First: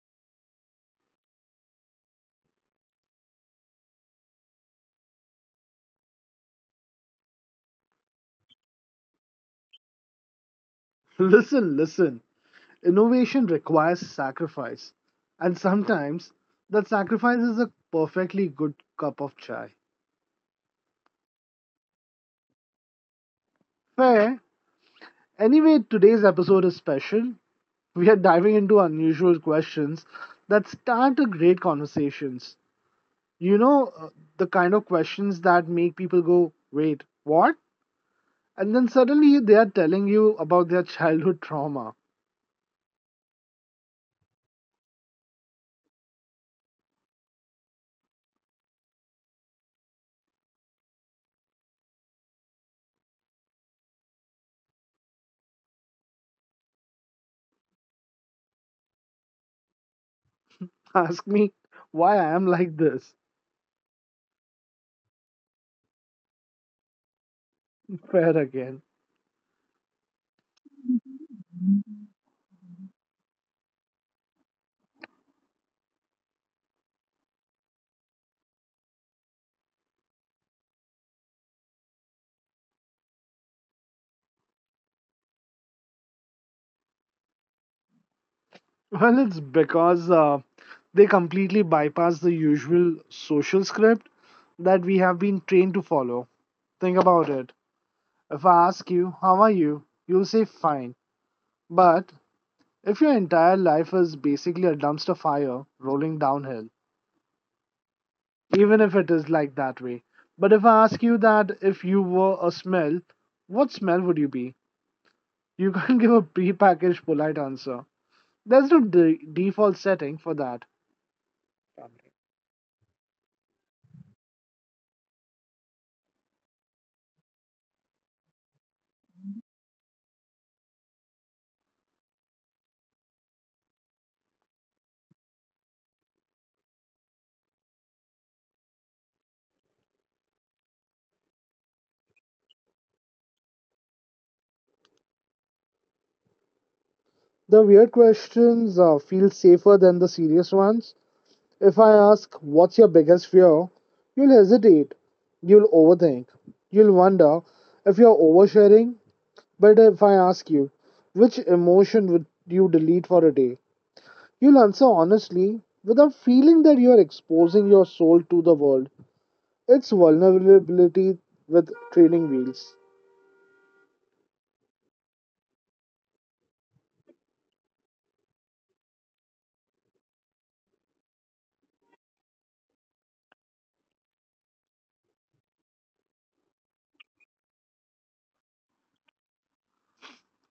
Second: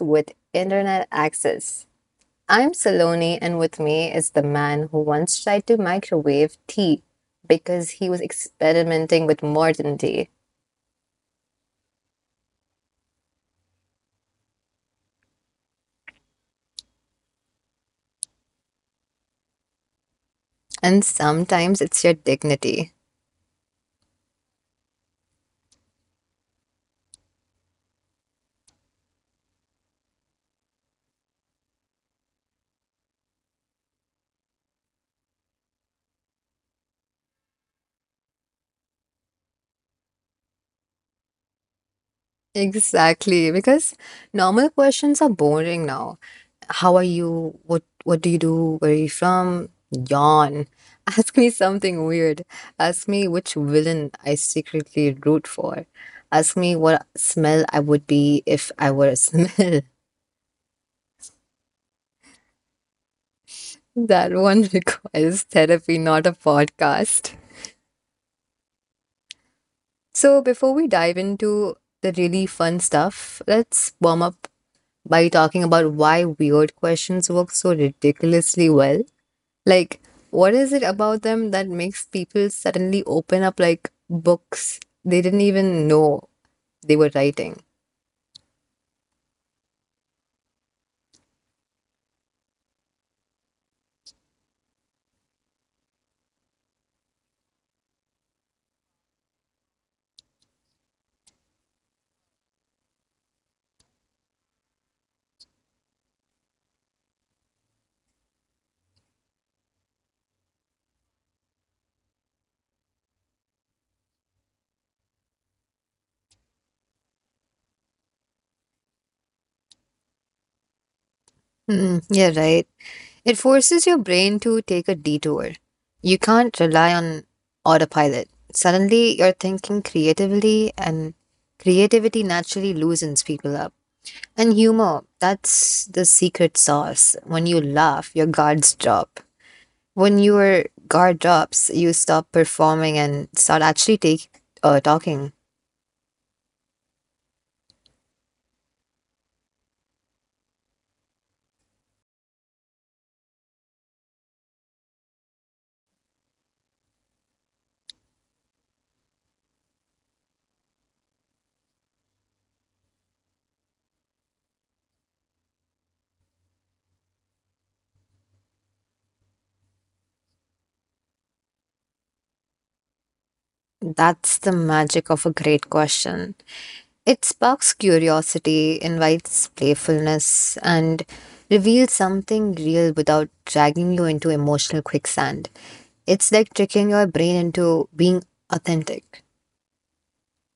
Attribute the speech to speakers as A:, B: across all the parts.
A: with Internet Access. I'm Saloni, and with me is the man who once tried to microwave tea because he was experimenting with modern tea.
B: Listen, listen. Innovation requires sacrifice. And sometimes that sacrifice is a perfectly good cup of chai.
A: And sometimes it's your dignity.
B: Fair. Anyway, today's episode is special. We are diving into unusual questions that start a great conversations. You know, uh, the kind of questions that make people go, wait, what? And then suddenly they are telling you about their childhood trauma.
A: Exactly, because normal questions are boring now. How are you? What do you do? Where are you from? Yawn. Ask me something weird. Ask me which villain I secretly root for. Ask me what smell I would be if I were a smell.
B: Ask me why I am like this.
A: That one requires therapy, not a podcast.
B: Fair again.
A: So before we dive into the really fun stuff, let's warm up by talking about why weird questions work so ridiculously well. Like, what is it about them that makes people suddenly open up like books they didn't even know they were writing?
B: Well, it's because they completely bypass the usual social script that we have been trained to follow. Think about it. If I ask you, how are you? You'll say fine. But if your entire life is basically a dumpster fire rolling downhill, even if it is like that way. But if I ask you that if you were a smell, what smell would you be? You can't give a prepackaged polite answer. There's no default setting for that.
A: Mm, yeah, right. It forces your brain to take a detour. You can't rely on autopilot. Suddenly, you're thinking creatively, and creativity naturally loosens people up. And humor, that's the secret sauce. When you laugh, your guards drop. When your guard drops, you stop performing and start actually talking.
B: The weird questions feel safer than the serious ones. If I ask, what's your biggest fear? You'll hesitate. You'll overthink. You'll wonder if you're oversharing. But if I ask you, which emotion would you delete for a day? You'll answer honestly without feeling that you're exposing your soul to the world. It's vulnerability with training wheels.
A: That's the magic of a great question. It sparks curiosity, invites playfulness, and reveals something real without dragging you into emotional quicksand. It's like tricking your brain into being authentic.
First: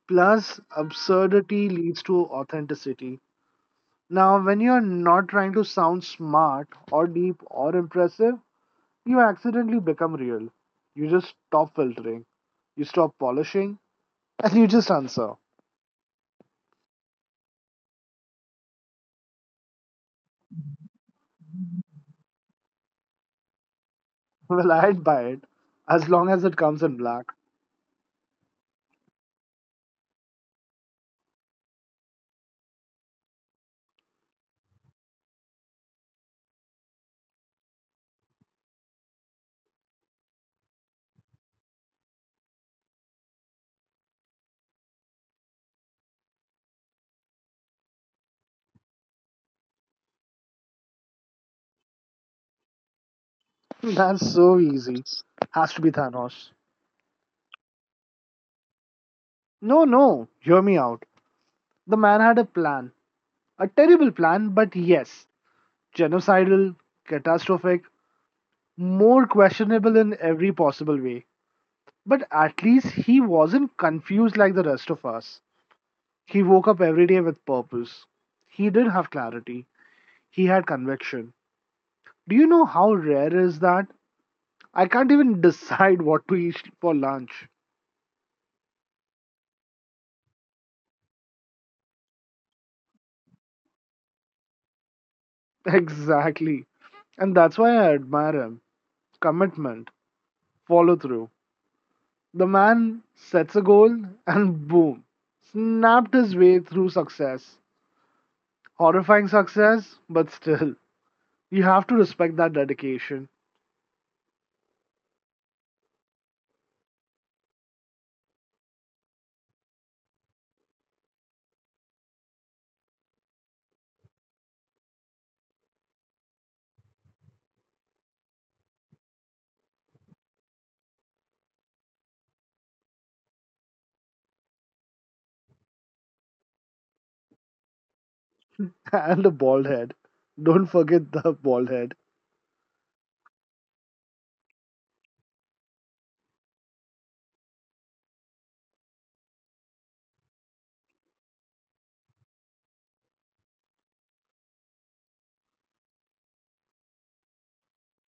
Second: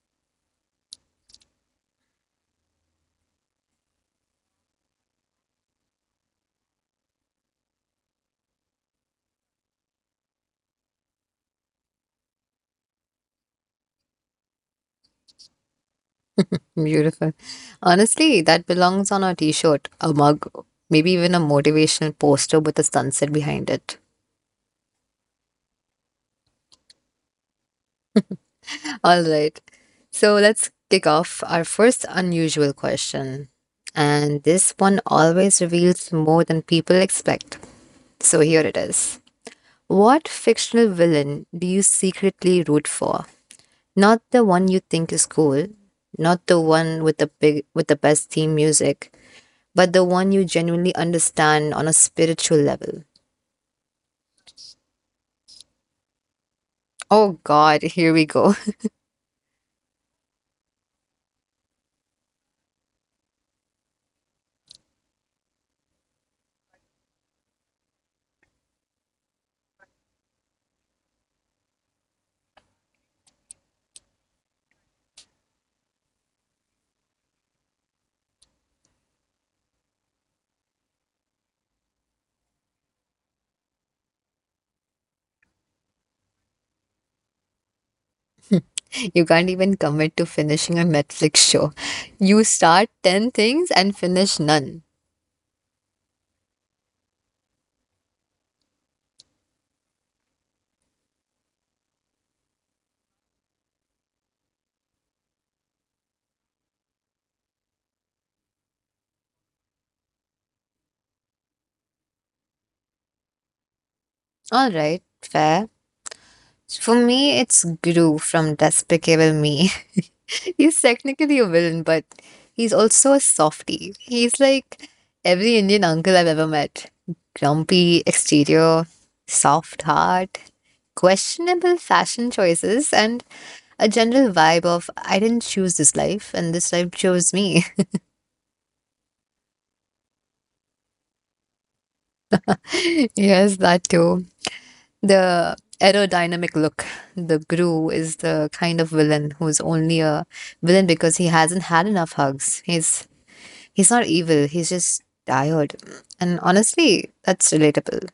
B: Plus, absurdity leads to authenticity. Now, when you're not trying to sound smart or deep or impressive, you accidentally become real. You just stop filtering, you stop polishing, and you just answer.
A: Beautiful. Honestly, that belongs on a t shirt, a mug, maybe even a motivational poster with a sunset behind it.
B: Well, I'd buy it as long as it comes in black.
A: All right. So let's kick off our first unusual question. And this one always reveals more than people expect. So here it is. What fictional villain do you secretly root for? Not the one you think is cool, not the one with the big with the best theme music, but the one you genuinely understand on a spiritual level.
B: That's so easy. Has to be Thanos.
A: Oh god, here we go.
B: No, no, hear me out. The man had a plan. A terrible plan, but yes, genocidal, catastrophic, more questionable in every possible way. But at least he wasn't confused like the rest of us. He woke up every day with purpose. He did have clarity. He had conviction. Do you know how rare is that? I can't even decide what to eat for lunch.
A: You can't even commit to finishing a Netflix show. You start 10 things and finish none.
B: Exactly. And that's why I admire him. Commitment, follow through. The man sets a goal and boom, snapped his way through success. Horrifying success, but still, you have to respect that dedication.
A: Alright, fair. For me, it's Gru from Despicable Me. He's technically a villain, but he's also a softie. He's like every Indian uncle I've ever met, grumpy exterior, soft heart, questionable fashion choices, and a general vibe of I didn't choose this life and this life chose me.
B: And a bald head. Don't forget the bald head.
A: Yes, that too. The aerodynamic look, the Gru is the kind of villain who's only a villain because he hasn't had enough hugs. He's not evil, he's just tired. And honestly, that's relatable.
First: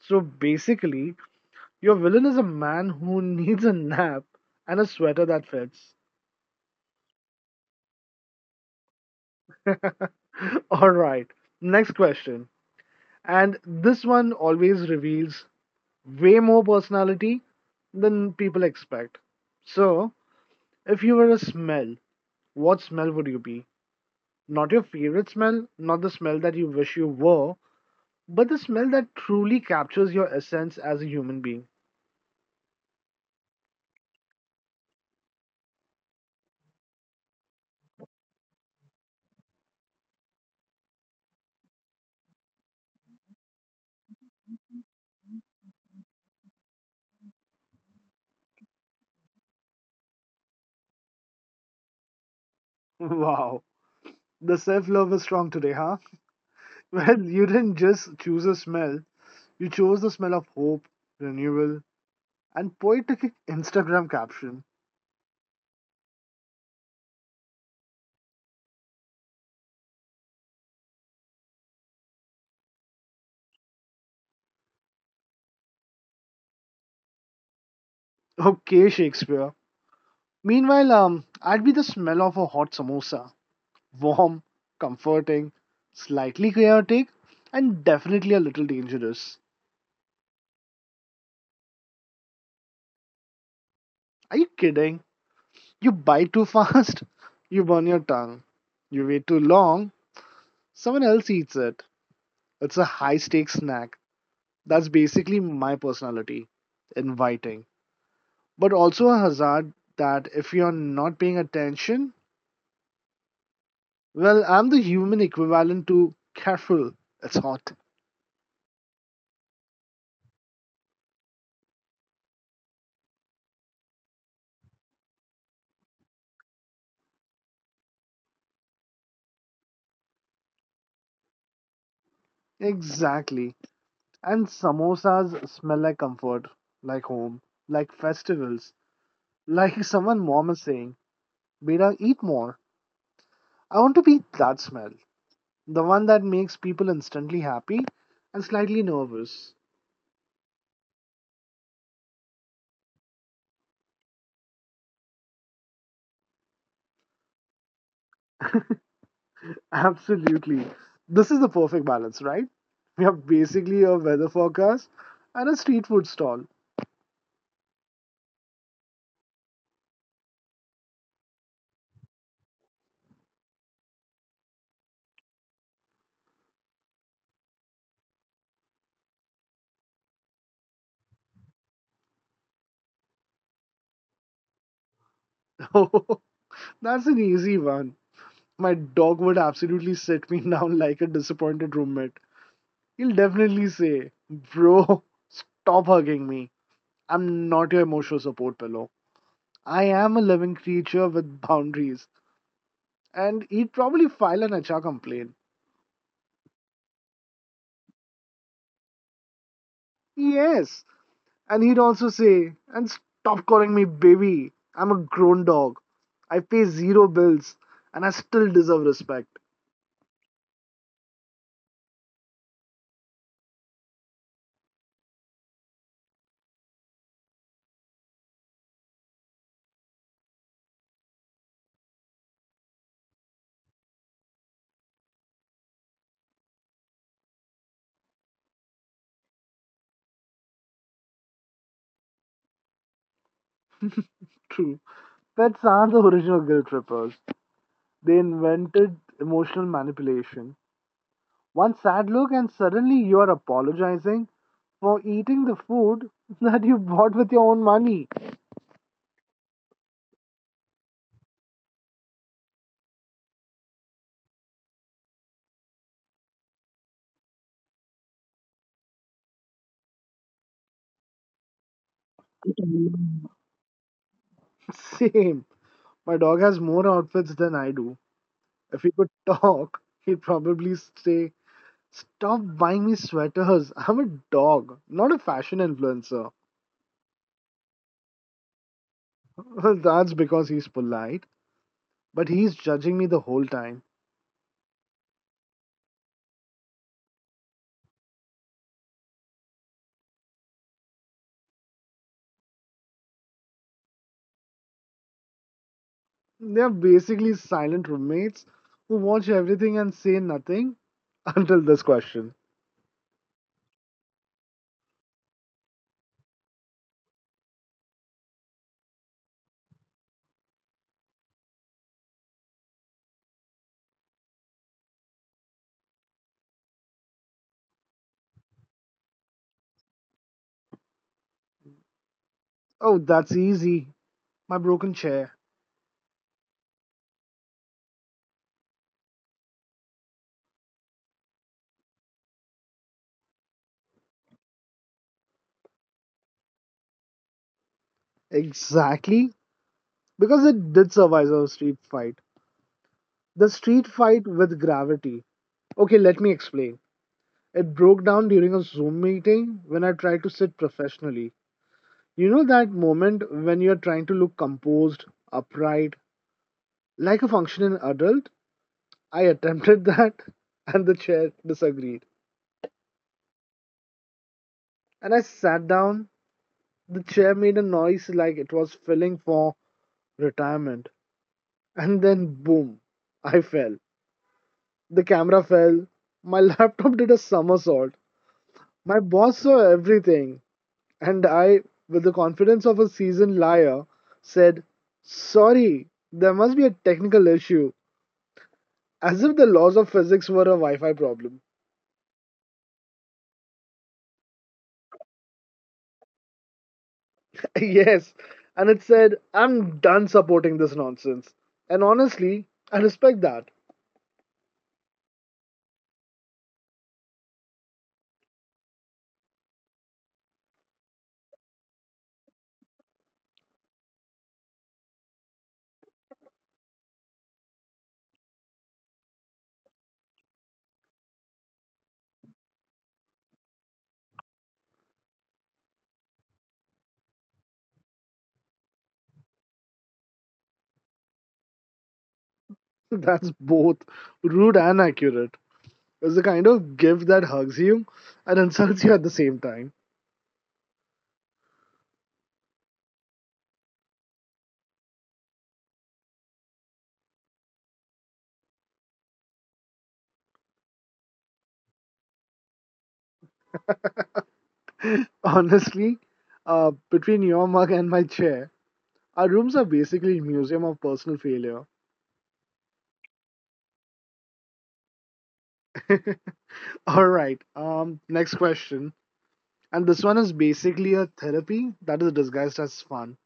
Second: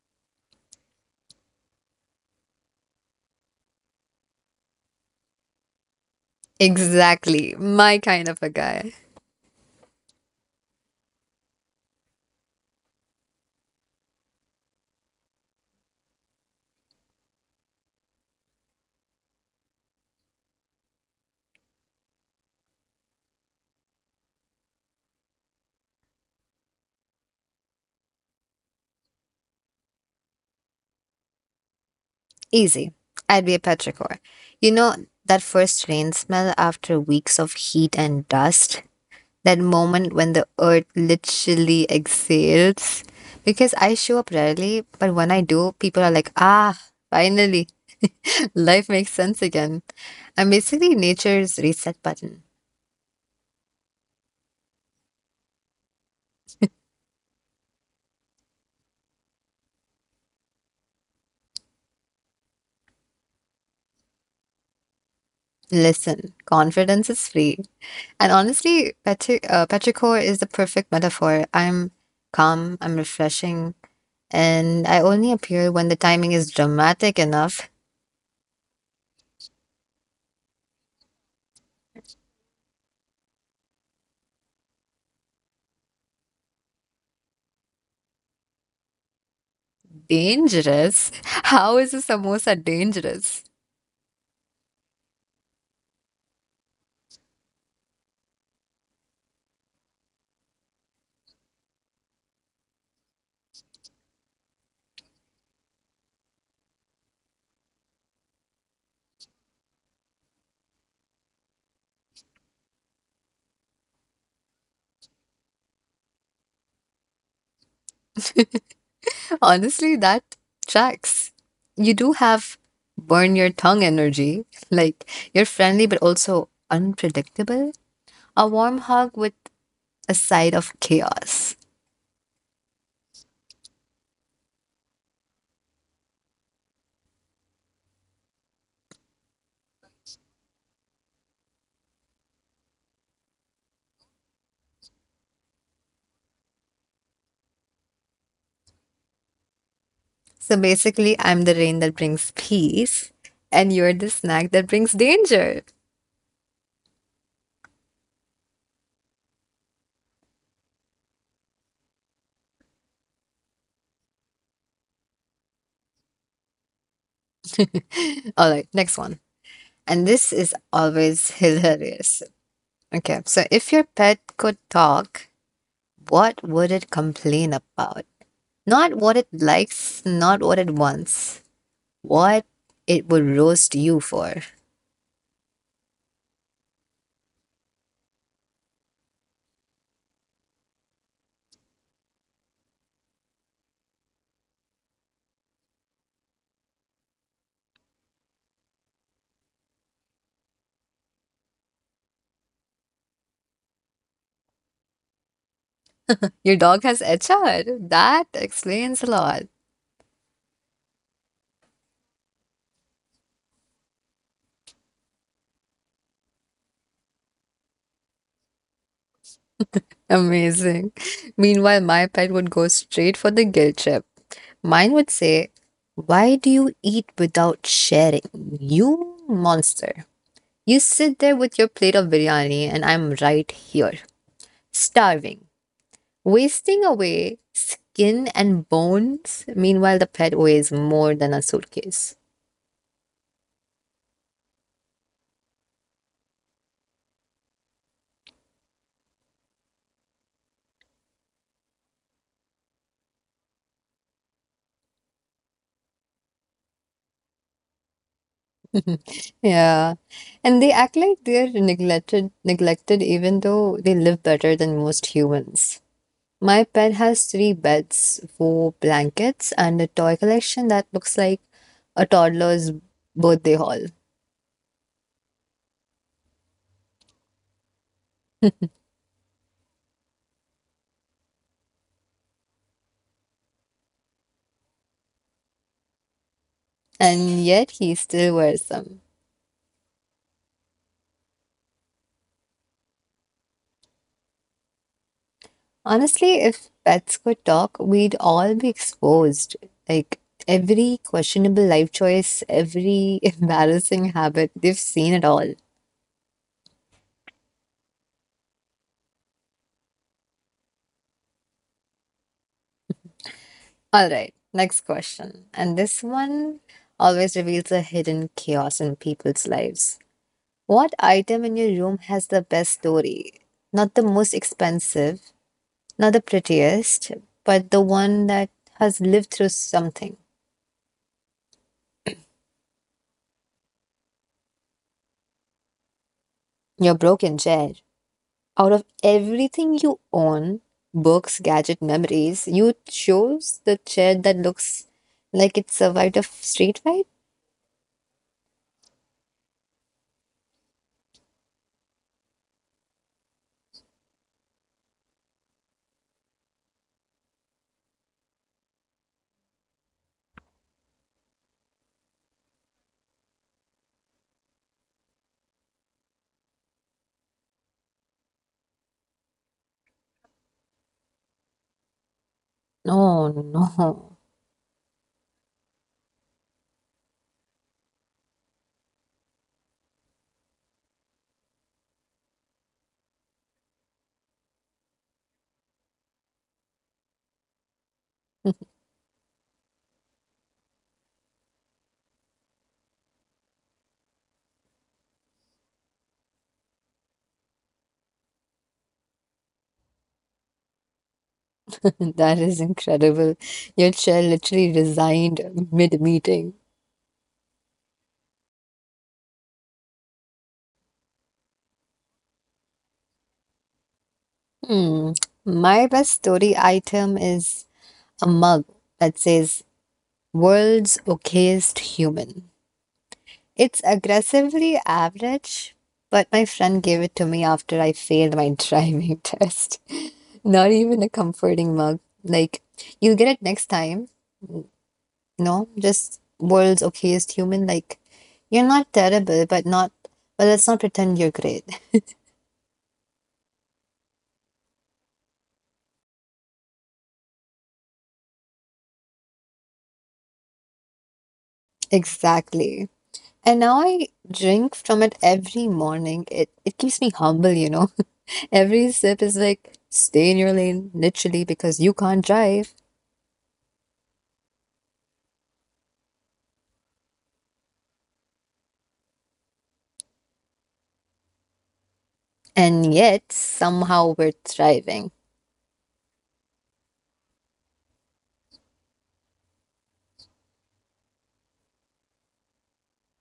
B: So basically, your villain is a man who needs a nap and a sweater that fits.
A: Exactly. My kind of a guy.
B: Alright, next question. And this one always reveals way more personality than people expect. So, if you were a smell, what smell would you be? Not your favorite smell, not the smell that you wish you were, but the smell that truly captures your essence as a human being.
A: Easy. I'd be a petrichor. You know that first rain smell after weeks of heat and dust? That moment when the earth literally exhales. Because I show up rarely, but when I do, people are like, ah, finally, life makes sense again. I'm basically nature's reset button.
B: Wow. The self love is strong today, huh? Well, you didn't just choose a smell, you chose the smell of hope, renewal, and poetic Instagram caption.
A: Listen, confidence is free. And honestly, Petrichor is the perfect metaphor. I'm calm, I'm refreshing, and I only appear when the timing is dramatic enough.
B: Okay, Shakespeare. Meanwhile, I'd be the smell of a hot samosa. Warm, comforting, slightly chaotic, and definitely a little dangerous.
A: Dangerous? How is a samosa dangerous?
B: Are you kidding? You bite too fast, you burn your tongue. You wait too long, someone else eats it. It's a high stakes snack. That's basically my personality, inviting, but also a hazard that if you're not paying attention, well, I'm the human equivalent to careful, it's hot.
A: Honestly, that tracks. You do have burn your tongue energy. Like, you're friendly but also unpredictable. A warm hug with a side of chaos.
B: Exactly. And samosas smell like comfort, like home, like festivals, like someone mom is saying, Beta, eat more. I want to be that smell, the one that makes people instantly happy and slightly nervous.
A: So basically, I'm the rain that brings peace, and you're the snack that brings danger.
B: Absolutely. This is the perfect balance, right? We have basically a weather forecast and a street food stall.
A: All right, next one. And this is always hilarious. Okay, so if your pet could talk, what would it complain about? Not what it likes, not what it wants, what it would roast you for.
B: That's an easy one. My dog would absolutely sit me down like a disappointed roommate. He'll definitely say, Bro, stop hugging me. I'm not your emotional support pillow. I am a living creature with boundaries. And he'd probably file an HR complaint.
A: Your dog has HR. That explains a lot.
B: Yes, and he'd also say, and stop calling me baby. I'm a grown dog. I pay zero bills and I still deserve respect.
A: Amazing. Meanwhile, my pet would go straight for the guilt trip. Mine would say, why do you eat without sharing? You monster. You sit there with your plate of biryani, and I'm right here, starving, wasting away skin and bones. Meanwhile, the pet weighs more than a suitcase.
B: True. Pets are the original guilt trippers. They invented emotional manipulation. One sad look, and suddenly you are apologizing for eating the food that you bought with your own money.
A: Yeah. And they act like they're neglected even though they live better than most humans. My pet has three beds, four blankets, and a toy collection that looks like a toddler's birthday haul.
B: Same. My dog has more outfits than I do. If he could talk, he'd probably say, stop buying me sweaters. I'm a dog, not a fashion influencer.
A: And yet he still wears them.
B: That's because he's polite, but he's judging me the whole time.
A: Honestly, if pets could talk, we'd all be exposed. Like every questionable life choice, every embarrassing habit, they've seen it all.
B: They're basically silent roommates who watch everything and say nothing until this question.
A: All right, next question. And this one always reveals a hidden chaos in people's lives. What item in your room has the best story? Not the most expensive, not the prettiest, but the one that has lived through something.
B: Oh, that's easy. My broken chair.
A: Your broken chair. Out of everything you own, books, gadget, memories, you chose the chair that looks like it survived a street fight?
B: Exactly. Because it did survive a street fight. The street fight with gravity. Okay, let me explain. It broke down during a Zoom meeting when I tried to sit professionally. You know that moment when you're trying to look composed, upright, like a functioning adult? I attempted that and the chair disagreed.
A: No, no.
B: And I sat down. The chair made a noise like it was filling for retirement. And then, boom, I fell. The camera fell. My laptop did a somersault. My boss saw everything. And I, with the confidence of a seasoned liar, said, sorry, there must be a technical issue. As if the laws of physics were a Wi Fi problem.
A: That is incredible. Your chair literally resigned mid-meeting.
B: Yes, and it said, I'm done supporting this nonsense. And honestly, I respect that.
A: Hmm. My best story item is a mug that says World's Okayest Human. It's aggressively average, but my friend gave it to me after I failed my driving test. Not even a comforting mug. Like, you'll get it next time. No, just World's Okayest Human. Like, you're not terrible, but not, well, let's not pretend you're great.
B: That's both rude and accurate. It's the kind of gift that hugs you and insults you at the same time.
A: Exactly. And now I drink from it every morning. It keeps me humble, you know. Every sip is like stay in your lane, literally, because you can't drive.
B: Honestly, between your mug and my chair, our rooms are basically a museum of personal failure.
A: And yet somehow we're thriving.
B: All right, next question. And this one is basically a therapy that is disguised as fun.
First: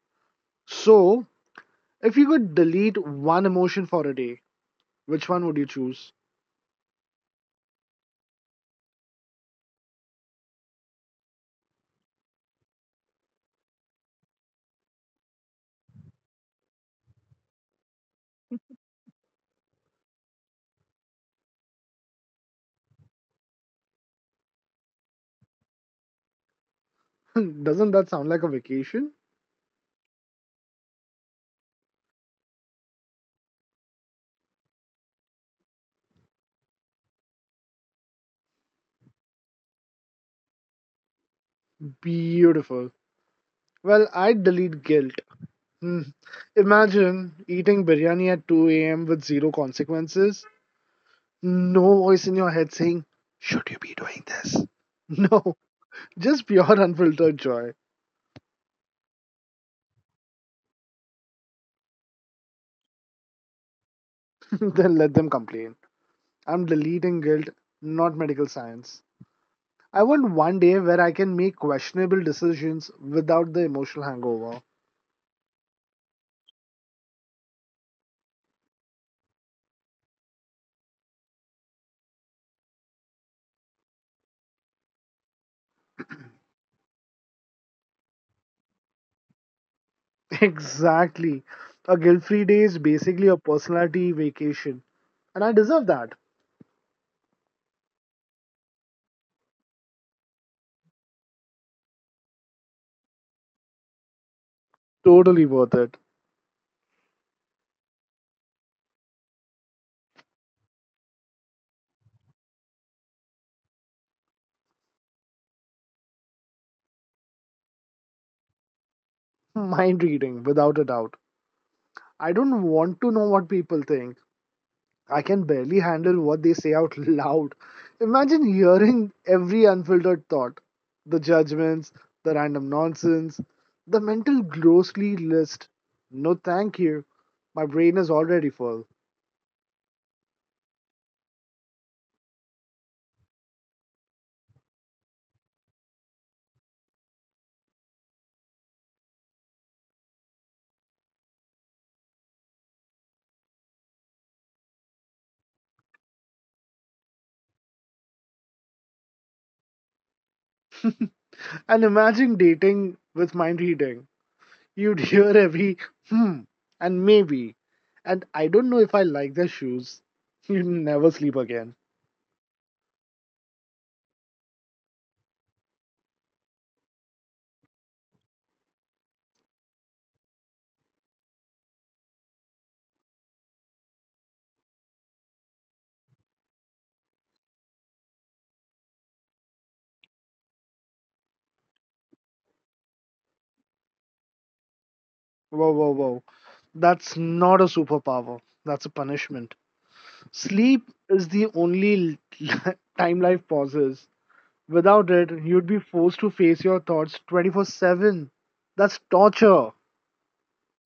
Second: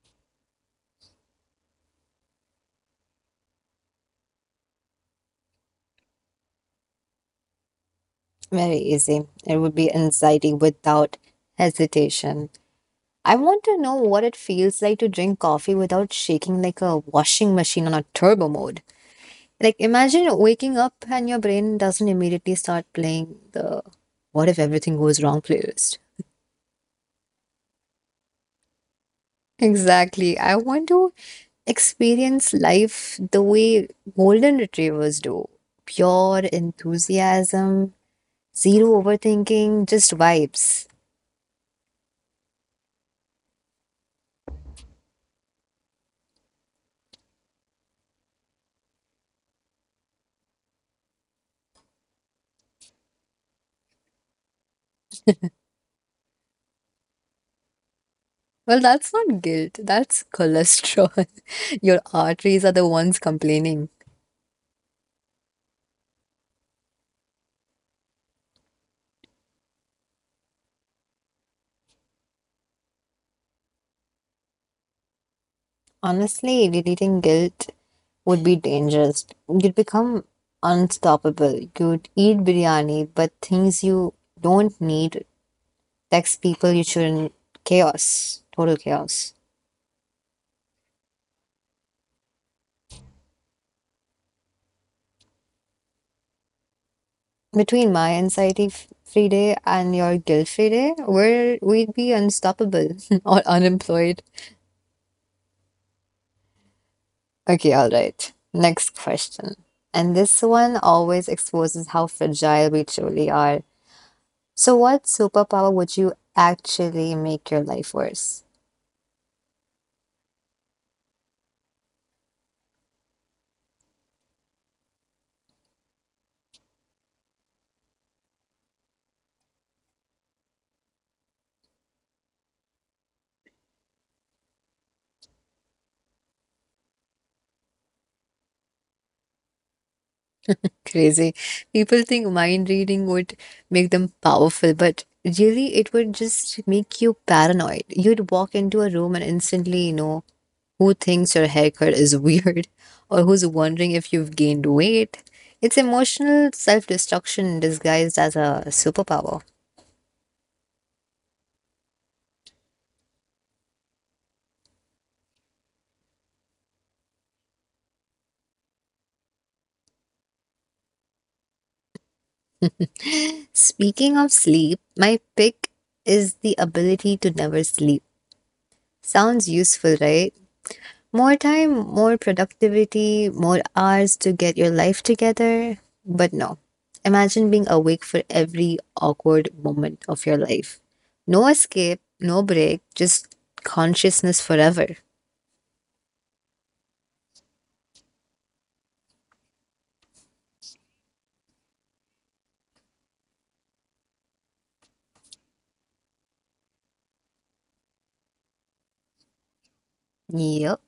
B: So, if you could delete one emotion for a day, which one would you choose?
A: Very easy. It would be anxiety without hesitation. I want to know what it feels like to drink coffee without shaking like a washing machine on a turbo mode. Like imagine waking up and your brain doesn't immediately start playing the what if everything goes wrong playlist.
B: Doesn't that sound like a vacation?
A: Exactly. I want to experience life the way golden retrievers do. Pure enthusiasm, zero overthinking, just vibes.
B: Beautiful. Well, I'd delete guilt. Hmm. Imagine eating biryani at 2 a.m. with zero consequences. No voice in your head saying, should you be doing this? No, just pure unfiltered joy.
A: Well, that's not guilt, that's cholesterol. Your arteries are the ones complaining.
B: Then let them complain. I'm deleting guilt, not medical science. I want one day where I can make questionable decisions without the emotional hangover.
A: Honestly, deleting guilt would be dangerous. You'd become unstoppable. You'd eat biryani, but things you don't need, text people you shouldn't, chaos, total chaos.
B: Exactly. A guilt free day is basically a personality vacation. And I deserve that.
A: Between my anxiety free day and your guilt free day, we'd be unstoppable or unemployed.
B: Totally worth it.
A: Okay, all right. Next question. And this one always exposes how fragile we truly are. So, what superpower would you actually make your life worse?
B: Mind reading, without a doubt. I don't want to know what people think. I can barely handle what they say out loud. Imagine hearing every unfiltered thought, the judgments, the random nonsense, the mental grossly list. No, thank you. My brain is already full.
A: Crazy. People think mind reading would make them powerful, but really, it would just make you paranoid. You'd walk into a room and instantly know who thinks your haircut is weird or who's wondering if you've gained weight. It's emotional self destruction disguised as a superpower.
B: And imagine dating with mind reading. You'd hear every hmm and maybe. And I don't know if I like their shoes. You'd never sleep again.
A: Speaking of sleep, my pick is the ability to never sleep. Sounds useful, right? More time, more productivity, more hours to get your life together. But no. Imagine being awake for every awkward moment of your life. No escape, no break, just consciousness forever.
B: Whoa, whoa, whoa. That's not a superpower. That's a punishment. Sleep is the only time life pauses. Without it, you'd be forced to face your thoughts 24/7. That's torture.
A: Yep.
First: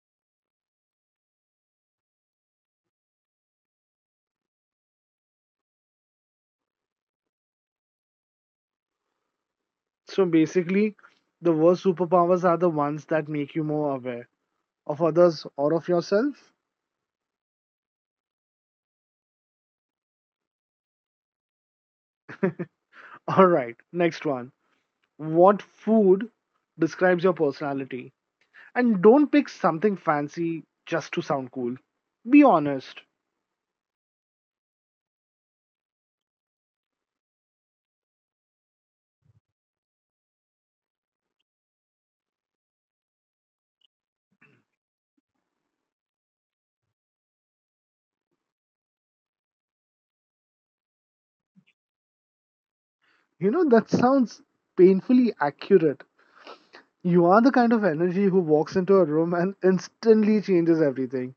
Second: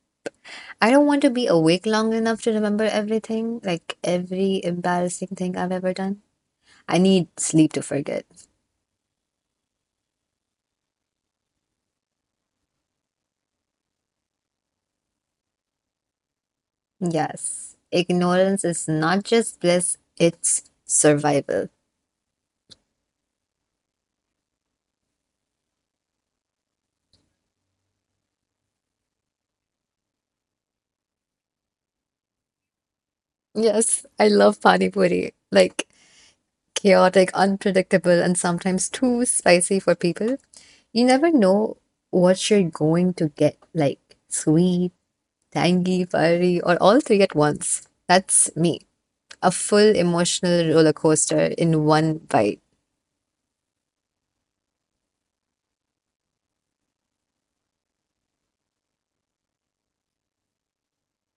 A: I don't want to be awake long enough to remember everything, like every embarrassing thing I've ever done. I need sleep to forget.
B: So basically, the worst superpowers are the ones that make you more aware of others or of yourself.
A: Yes, ignorance is not just bliss, it's survival.
B: Alright, next one. What food describes your personality. And don't pick something fancy just to sound cool. Be honest.
A: Yes, I love Pani Puri. Like chaotic, unpredictable, and sometimes too spicy for people. You never know what you're going to get, like sweet, tangy, fiery, or all three at once. That's me, a full emotional roller coaster in one bite.
B: You know, that sounds painfully accurate. You are the kind of energy who walks into a room and instantly changes everything.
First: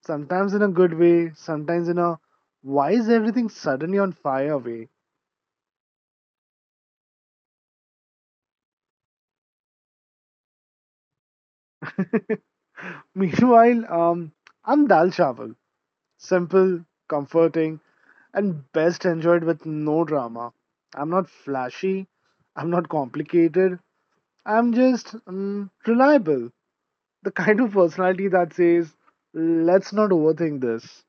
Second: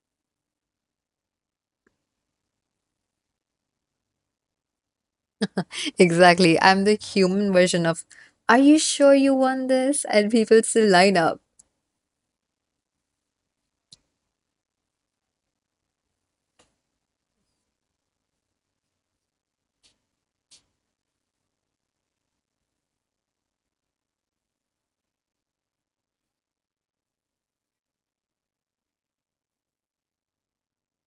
B: Sometimes in a good way, sometimes in a why is everything suddenly on fire way.
A: Exactly. I'm the human version of, are you sure you want this? And people still line up.
B: Meanwhile, I'm Dal Chawal. Simple, comforting, and best enjoyed with no drama. I'm not flashy. I'm not complicated. I'm just reliable. The kind of personality that says, let's not overthink this.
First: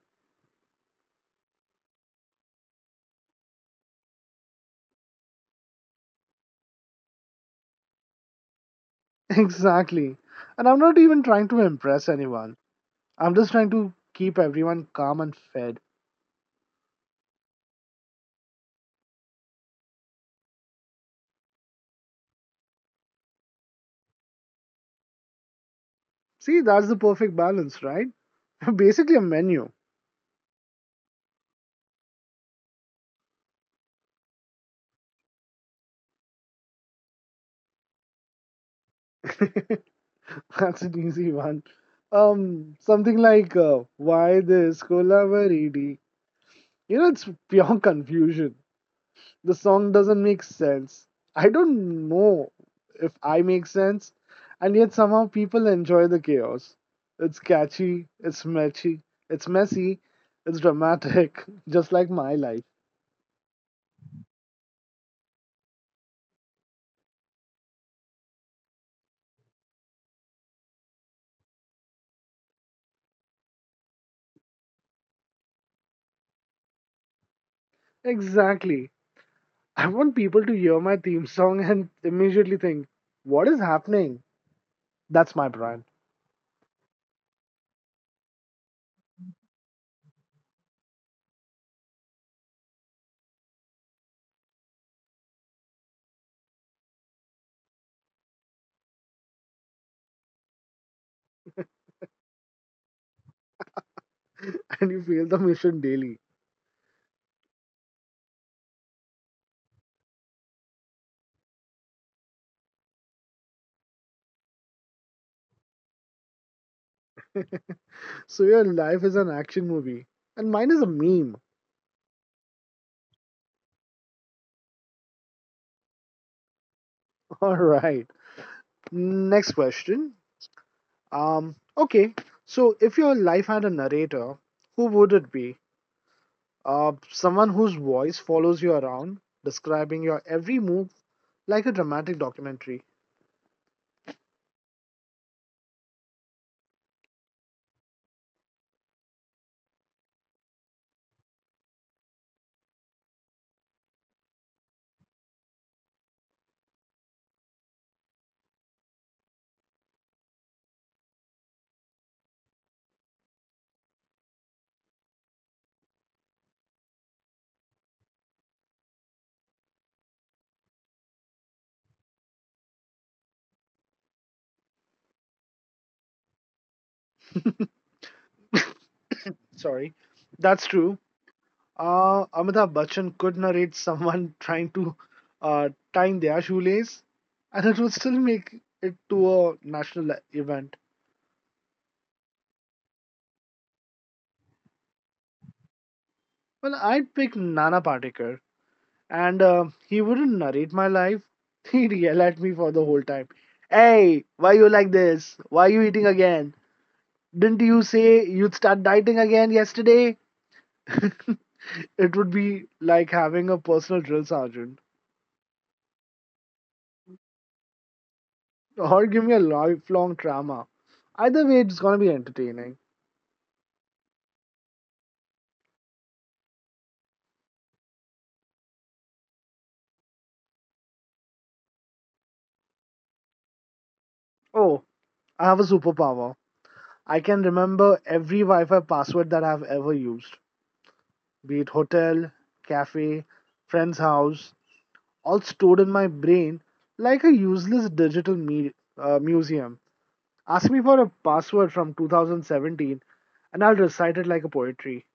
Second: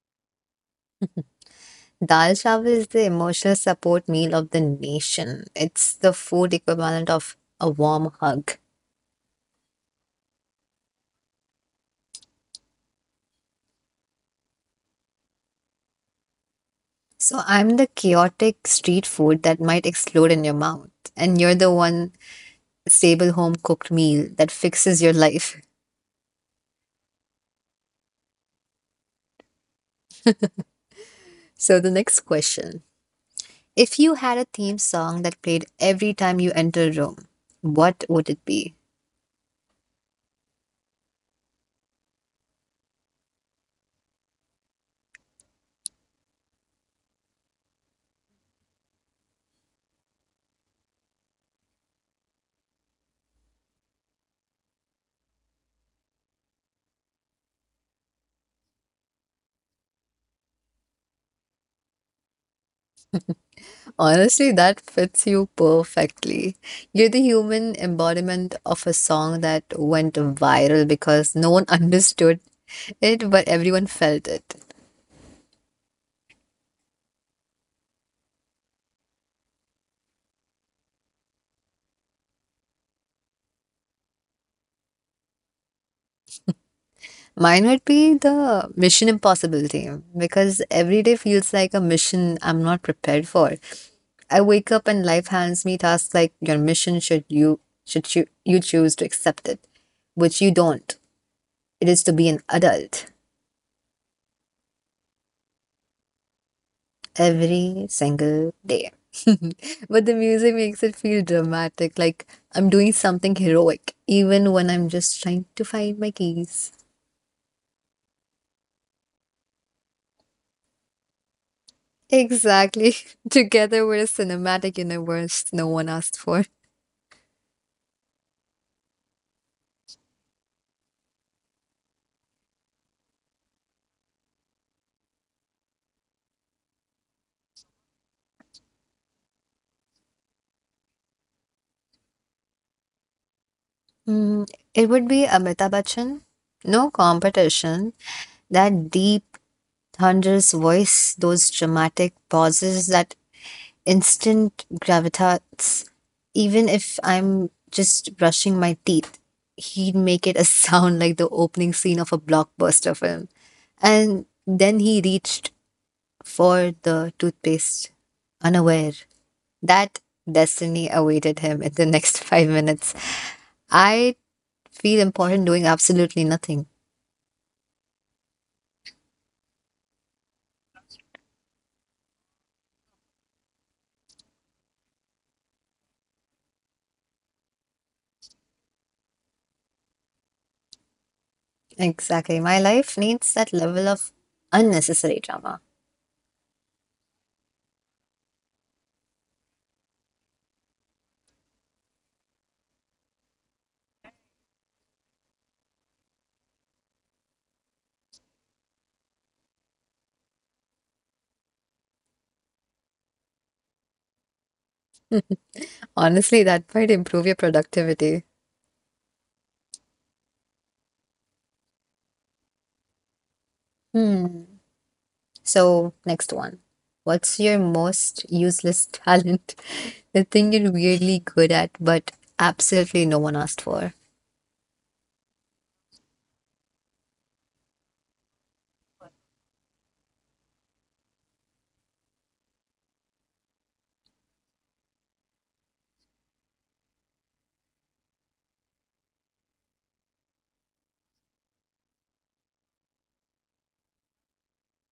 A: Dal chawal is the emotional support meal of the nation. It's the food equivalent of a warm hug.
B: Exactly. And I'm not even trying to impress anyone. I'm just trying to keep everyone calm and fed.
A: So I'm the chaotic street food that might explode in your mouth. And you're the one stable home cooked meal that fixes your life.
B: See, that's the perfect balance, right? Basically, a menu.
A: So the next question. If you had a theme song that played every time you enter a room, what would it be?
B: That's an easy one. Something like "Why this Colavaridi?" You know, it's pure confusion. The song doesn't make sense. I don't know if I make sense, and yet somehow people enjoy the chaos. It's catchy. It's messy. It's dramatic, just like my life.
A: Honestly, that fits you perfectly. You're the human embodiment of a song that went viral because no one understood it, but everyone felt it.
B: Exactly. I want people to hear my theme song and immediately think, "What is happening?" That's my brand.
A: Mine would be the Mission Impossible theme because every day feels like a mission I'm not prepared for. I wake up and life hands me tasks like your mission should you choose to accept it, which you don't. It is to be an adult
B: And you feel the mission daily.
A: every single day. But the music makes it feel dramatic, like I'm doing something heroic, even when I'm just trying to find my keys.
B: So your life is an action movie, and mine is a meme.
A: Exactly. Together we're a cinematic universe no one asked for.
B: All right. Next question. Okay. So if your life had a narrator, who would it be? Someone whose voice follows you around, describing your every move like a dramatic documentary.
A: Mm, it would be Amitabh Bachchan. No competition. That deep, thunderous voice, those dramatic pauses, that instant gravitas. Even if I'm just brushing my teeth, he'd make it a sound like the opening scene of a blockbuster film. And then he reached for the toothpaste, unaware that destiny awaited him in the next 5 minutes. I feel important doing absolutely nothing.
B: Sorry, that's true. Amitabh Bachchan could narrate someone trying to tying their shoelace, and it would still make it to a national event.
A: Exactly. My life needs that level of unnecessary drama.
B: Well, I'd pick Nana Patekar. And he wouldn't narrate my life. He'd yell at me for the whole time. Hey, why you like this? Why you eating again? Didn't you say you'd start dieting again yesterday? It would be like having a personal drill sergeant,
A: Honestly, that might improve your productivity.
B: or give me a lifelong trauma. Either way, it's gonna be entertaining.
A: Hmm. So, next one. What's your most useless talent? The thing you're weirdly good at, but absolutely no one asked for.
B: Oh, I have a superpower. I can remember every Wi Fi password that I've ever used, be it hotel, cafe, friend's house, all stored in my brain like a useless digital museum. Ask me for a password from 2017 and I'll recite it like a poetry.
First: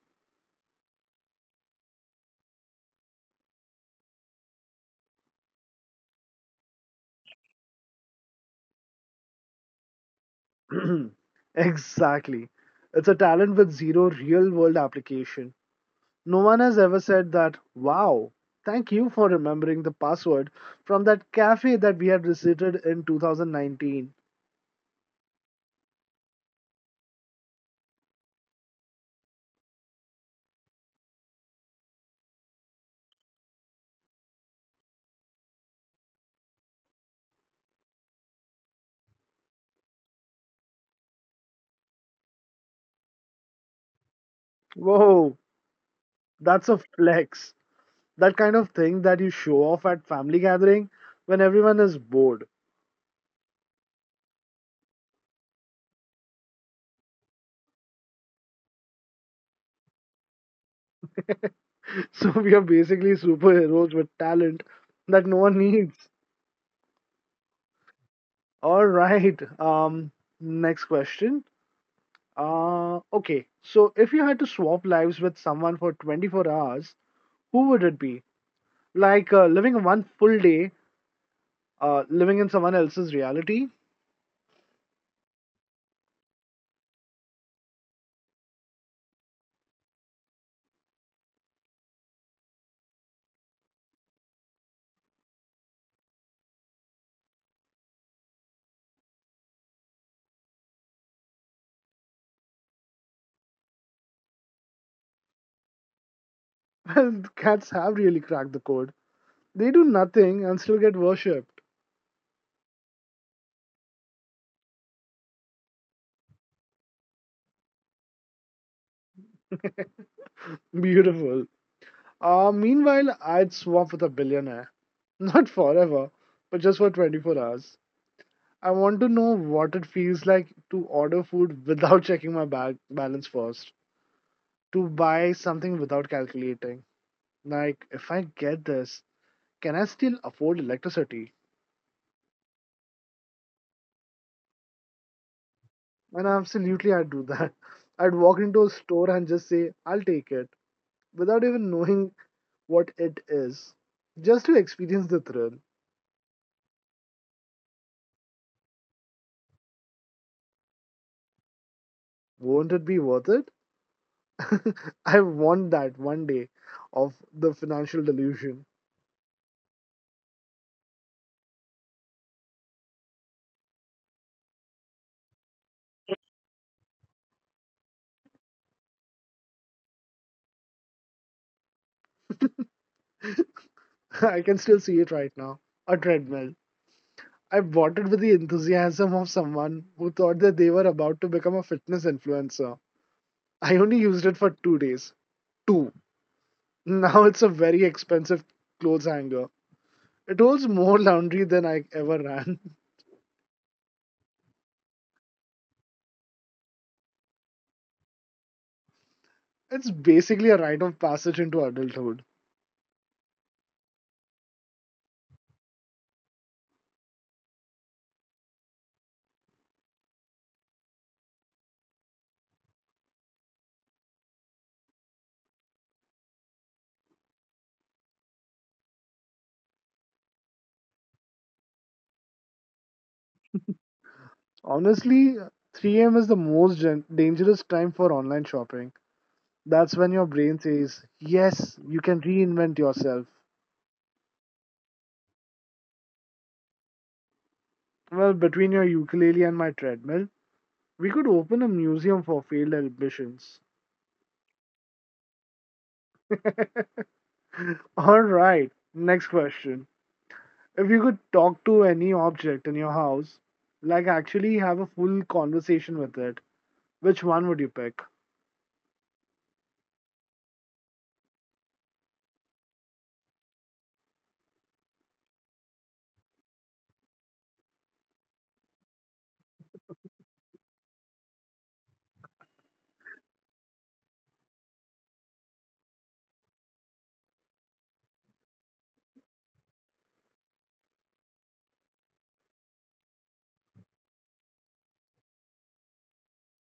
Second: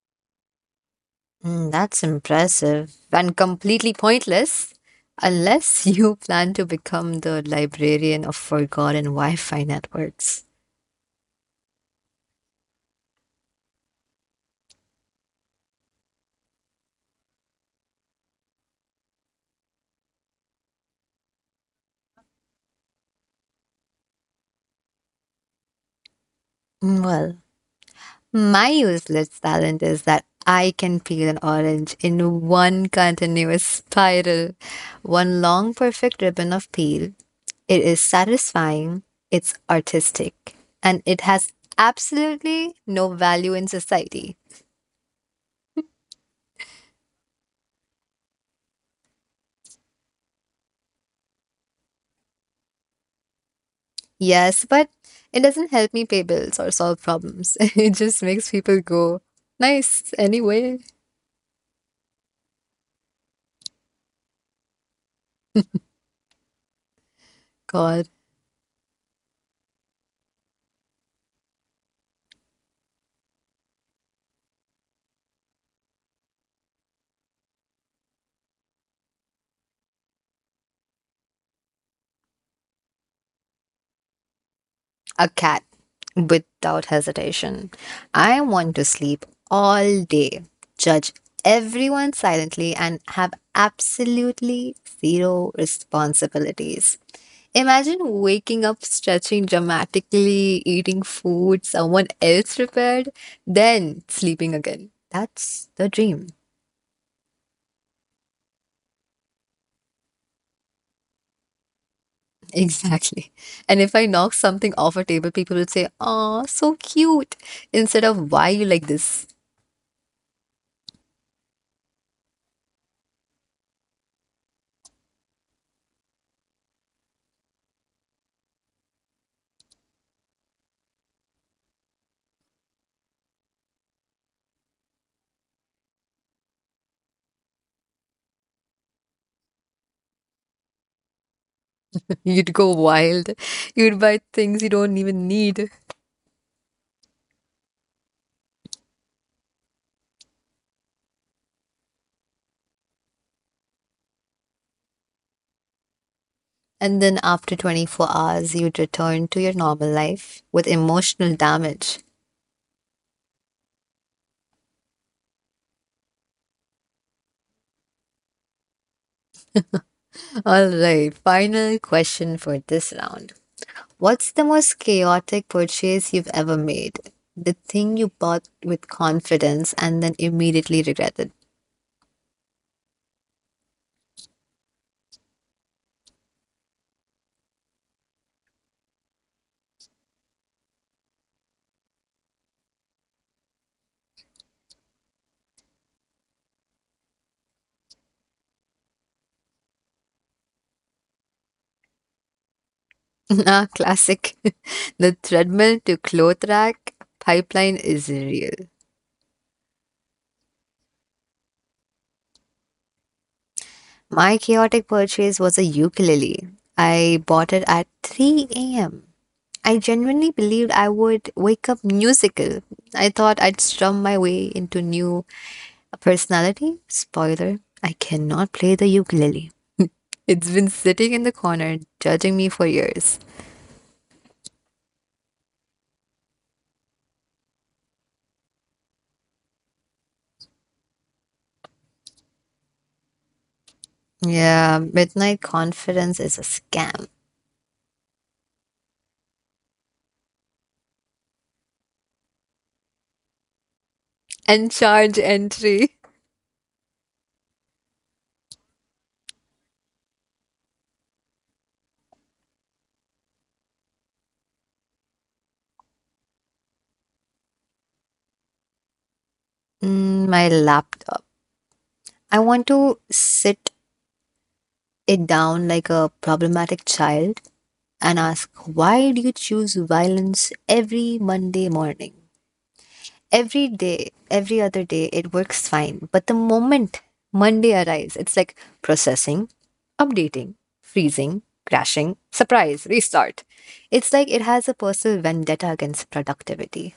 A: That's impressive and completely pointless unless you plan to become the librarian of forgotten Wi Fi networks.
B: Exactly. It's a talent with zero real world application. No one has ever said that, wow, thank you for remembering the password from that cafe that we had visited in 2019.
A: Well, my useless talent is that I can peel an orange in one continuous spiral, one long perfect ribbon of peel. It is satisfying, it's artistic, and it has absolutely no value in society.
B: Whoa, that's a flex. That kind of thing that you show off at family gathering when everyone is bored.
A: Yes, but it doesn't help me pay bills or solve problems. It just makes people go, nice, anyway.
B: So we are basically superheroes with talent that no one needs.
A: God.
B: All right. Next question. Okay. So if you had to swap lives with someone for 24 hours, who would it be? Like living one full day, living in someone else's reality?
A: A cat, without hesitation. I want to sleep all day, judge everyone silently, and have absolutely zero responsibilities. Imagine waking up, stretching dramatically, eating food someone else prepared, then sleeping again. That's the dream.
B: Well, cats have really cracked the code. They do nothing and still get worshipped.
A: Exactly. And if I knock something off a table, people would say, "Aw, so cute," instead of, "Why you like this?"
B: Beautiful. Meanwhile, I'd swap with a billionaire. Not forever, but just for 24 hours. I want to know what it feels like to order food without checking my bag balance first, to buy something without calculating. Like, if I get this, can I still afford electricity?
A: You'd go wild. You'd buy things you don't even need.
B: And absolutely, I'd do that. I'd walk into a store and just say, "I'll take it," without even knowing what it is, just to experience the thrill.
A: And then after 24 hours, you'd return to your normal life with emotional damage.
B: Won't it be worth it? I want that one day of the financial delusion.
A: All right, final question for this round. What's the most chaotic purchase you've ever made? The thing you bought with confidence and then immediately regretted.
B: I can still see it right now. A treadmill I bought it with the enthusiasm of someone who thought that they were about to become a fitness influencer. I only used it for two days. Two. Now it's a very expensive clothes hanger. It holds more laundry than I ever ran.
A: Nah, classic. The treadmill to cloth rack pipeline is real.
B: It's basically a rite of passage into adulthood.
A: My chaotic purchase was a ukulele. I bought it at 3 a.m. I genuinely believed I would wake up musical. I thought I'd strum my way into new personality. Spoiler, I cannot play the ukulele. It's been sitting in the corner, judging me for years.
B: Honestly, 3 a.m. is the most dangerous time for online shopping. That's when your brain says, "Yes, you can reinvent yourself."
A: Yeah, midnight confidence is a scam.
B: Well, between your ukulele and my treadmill, we could open a museum for failed ambitions.
A: And charge entry.
B: All right. Next question. If you could talk to any object in your house, like actually have a full conversation with it, which one would you pick?
A: Mm, my laptop. I want to sit it down like a problematic child and ask, why do you choose violence every Monday morning? Every day, every other day, it works fine. But the moment Monday arrives, it's like processing, updating, freezing, crashing, surprise, restart. It's like it has a personal vendetta against productivity.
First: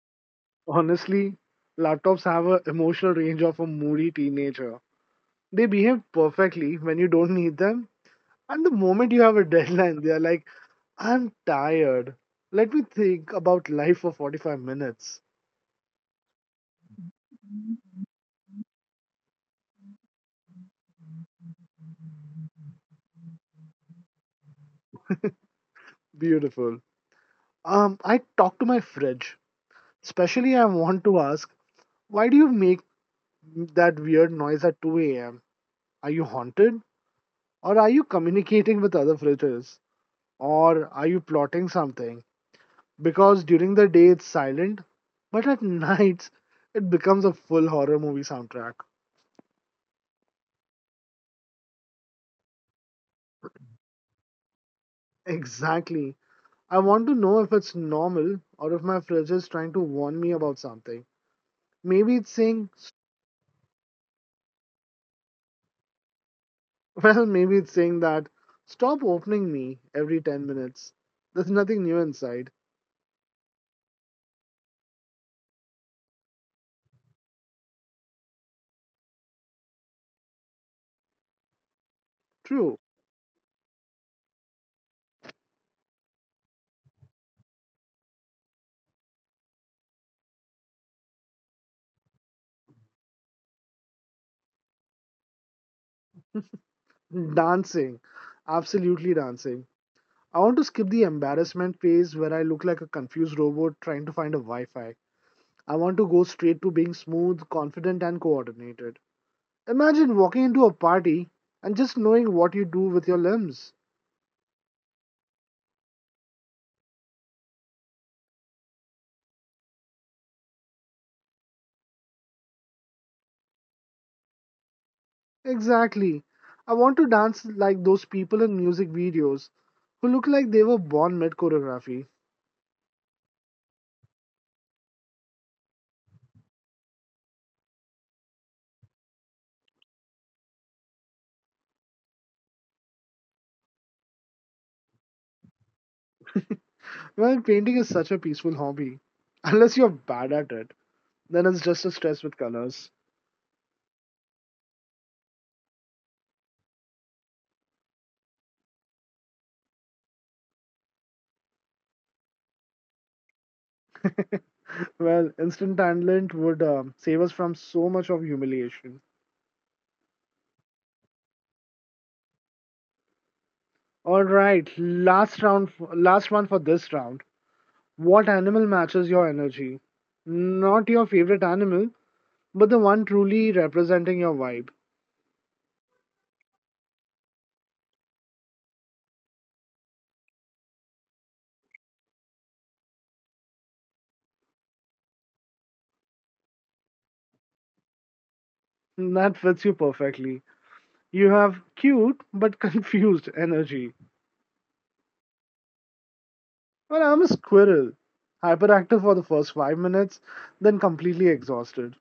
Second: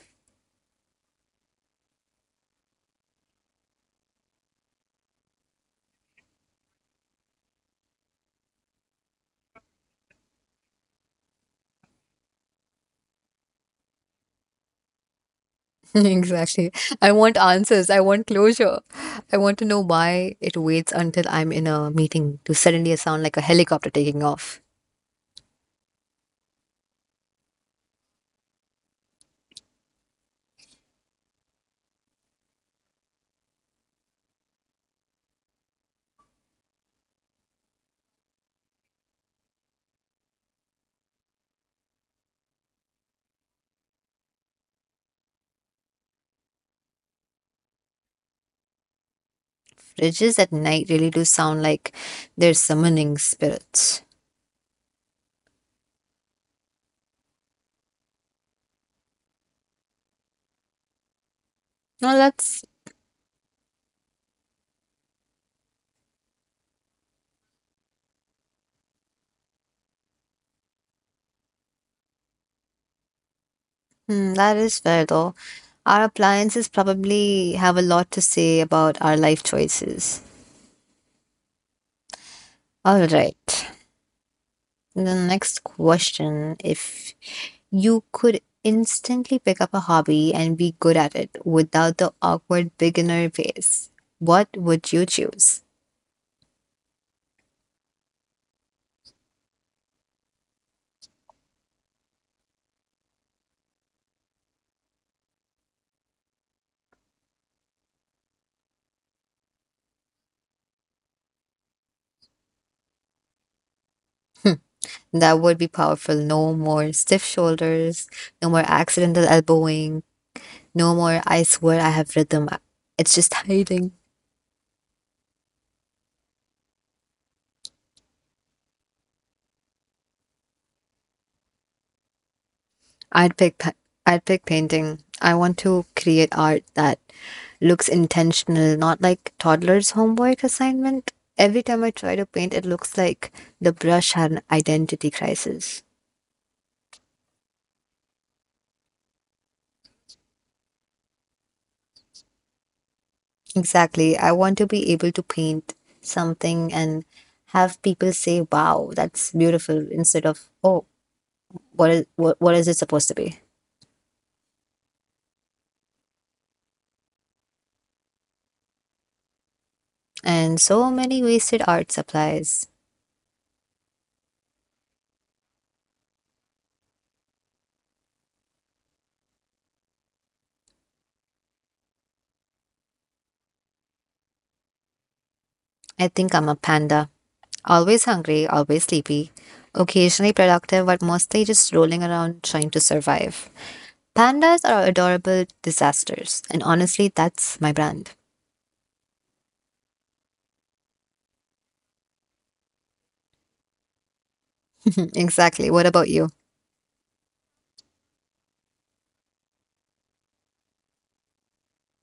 B: Honestly, laptops have an emotional range of a moody teenager. They behave perfectly when you don't need them. And the moment you have a deadline, they are like, "I'm tired. Let me think about life for 45 minutes."
A: Exactly. I want answers. I want closure. I want to know why it waits until I'm in a meeting to suddenly sound like a helicopter taking off.
B: Beautiful. I talk to my fridge. Especially, I want to ask, why do you make that weird noise at 2 a.m.? Are you haunted? Or are you communicating with other fridges? Or are you plotting something? Because during the day it's silent, but at nights it becomes a full horror movie soundtrack.
A: Fridges at night really do sound like they're summoning spirits.
B: Exactly. I want to know if it's normal or if my fridge is trying to warn me about something.
A: Now
B: Maybe it's
A: that's—
B: saying, well, maybe it's saying that stop opening me every 10 minutes. There's nothing new inside.
A: Hmm, that is fair though. Our appliances probably have a lot to say about our life choices.
B: True.
A: All right. The next question, if you could instantly pick up a hobby and be good at it without the awkward beginner phase, what would you choose?
B: Dancing. Absolutely dancing. I want to skip the embarrassment phase where I look like a confused robot trying to find a Wi Fi. I want to go straight to being smooth, confident, and coordinated. Imagine walking into a party and just knowing what you do with your limbs.
A: That would be powerful. No more stiff shoulders, no more accidental elbowing, no more I swear I have rhythm. It's just hiding.
B: Exactly. I want to dance like those people in music videos who look like they were born mid choreography.
A: I'd pick pa- I'd pick painting. I want to create art that looks intentional, not like toddler's homework assignment. Every time I try to paint, it looks like the brush had an identity crisis.
B: Well, painting is such a peaceful hobby. Unless you're bad at it, then it's just a stress with colors.
A: Exactly. I want to be able to paint something and have people say, "Wow, that's beautiful," instead of, "Oh, what is it supposed to be?"
B: Well, instant talent would save us from so much of humiliation.
A: And so many wasted art supplies.
B: All right, last round, last one for this round. What animal matches your energy? Not your favorite animal, but the one truly representing your vibe.
A: I think I'm a panda. Always hungry, always sleepy, occasionally productive, but mostly just rolling around trying to survive. Pandas are adorable disasters, and honestly, that's my brand.
B: That fits you perfectly. You have cute but confused energy.
A: Exactly. What about you?
B: Well, I'm a squirrel. Hyperactive for the first five minutes, then completely exhausted.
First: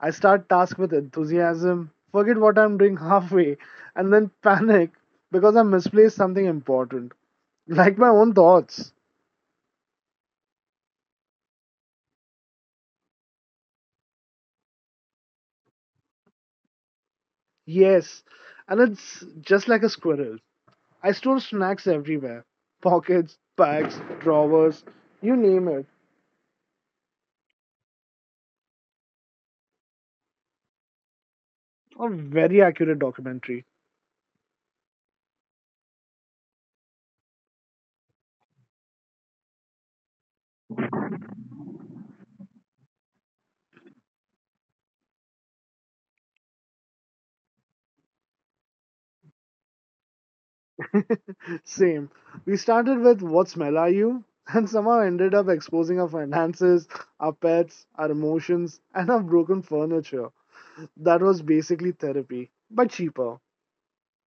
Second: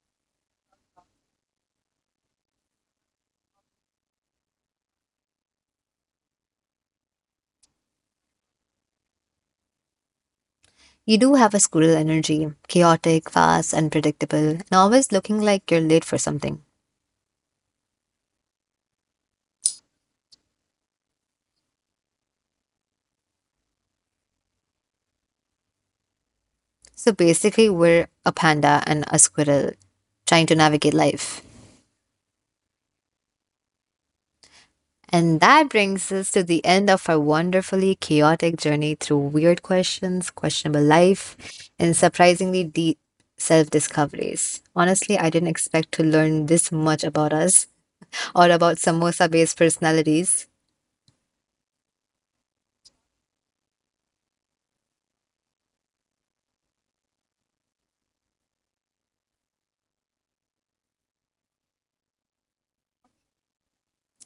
B: I start task with enthusiasm, forget what I'm doing halfway, and then panic because I misplaced something important, like my own thoughts.
A: You do have a squirrel energy, chaotic, fast, unpredictable, and always looking like you're late for something.
B: Yes, and it's just like a squirrel. I store snacks everywhere pockets, bags, drawers, you name it.
A: So basically, we're a panda and a squirrel trying to navigate life.
B: A very accurate documentary.
A: And that brings us to the end of our wonderfully chaotic journey through weird questions, questionable life, and surprisingly deep self discoveries. Honestly, I didn't expect to learn this much about us or about samosa based personalities.
B: Same. We started with "What Smell Are You?" and somehow ended up exposing our finances, our pets, our emotions, and our broken furniture. That was basically therapy, but cheaper.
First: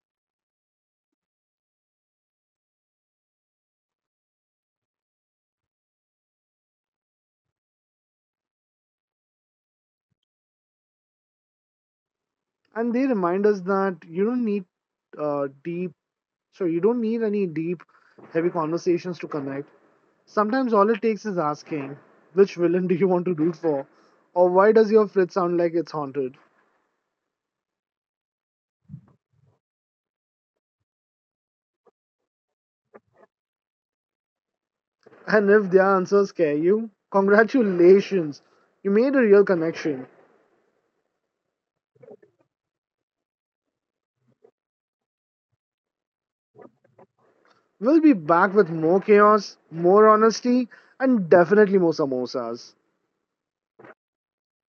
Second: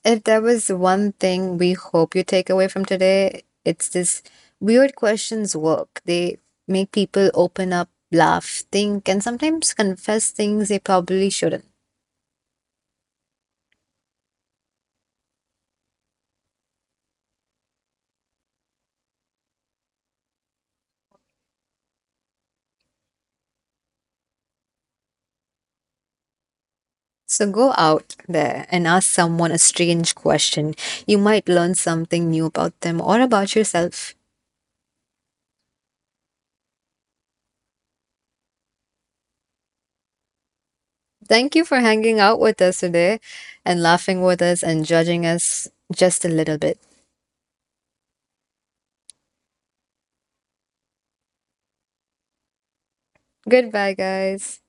A: If there was one thing we hope you take away from today, it's this: weird questions work. They make people open up, laugh, think, and sometimes confess things they probably shouldn't.
B: And they remind us that you don't need deep so you don't need any deep heavy conversations to connect. Sometimes all it takes is asking which villain do you want to root for, or why does your fridge sound like it's haunted.
A: So go out there and ask someone a strange question. You might learn something new about them or about yourself.
B: And if their answers scare you, congratulations, you made a real connection.
A: Thank you for hanging out with us today and laughing with us and judging us just a little bit.
B: We'll be back with more chaos, more honesty, and definitely more samosas.
A: Goodbye, guys.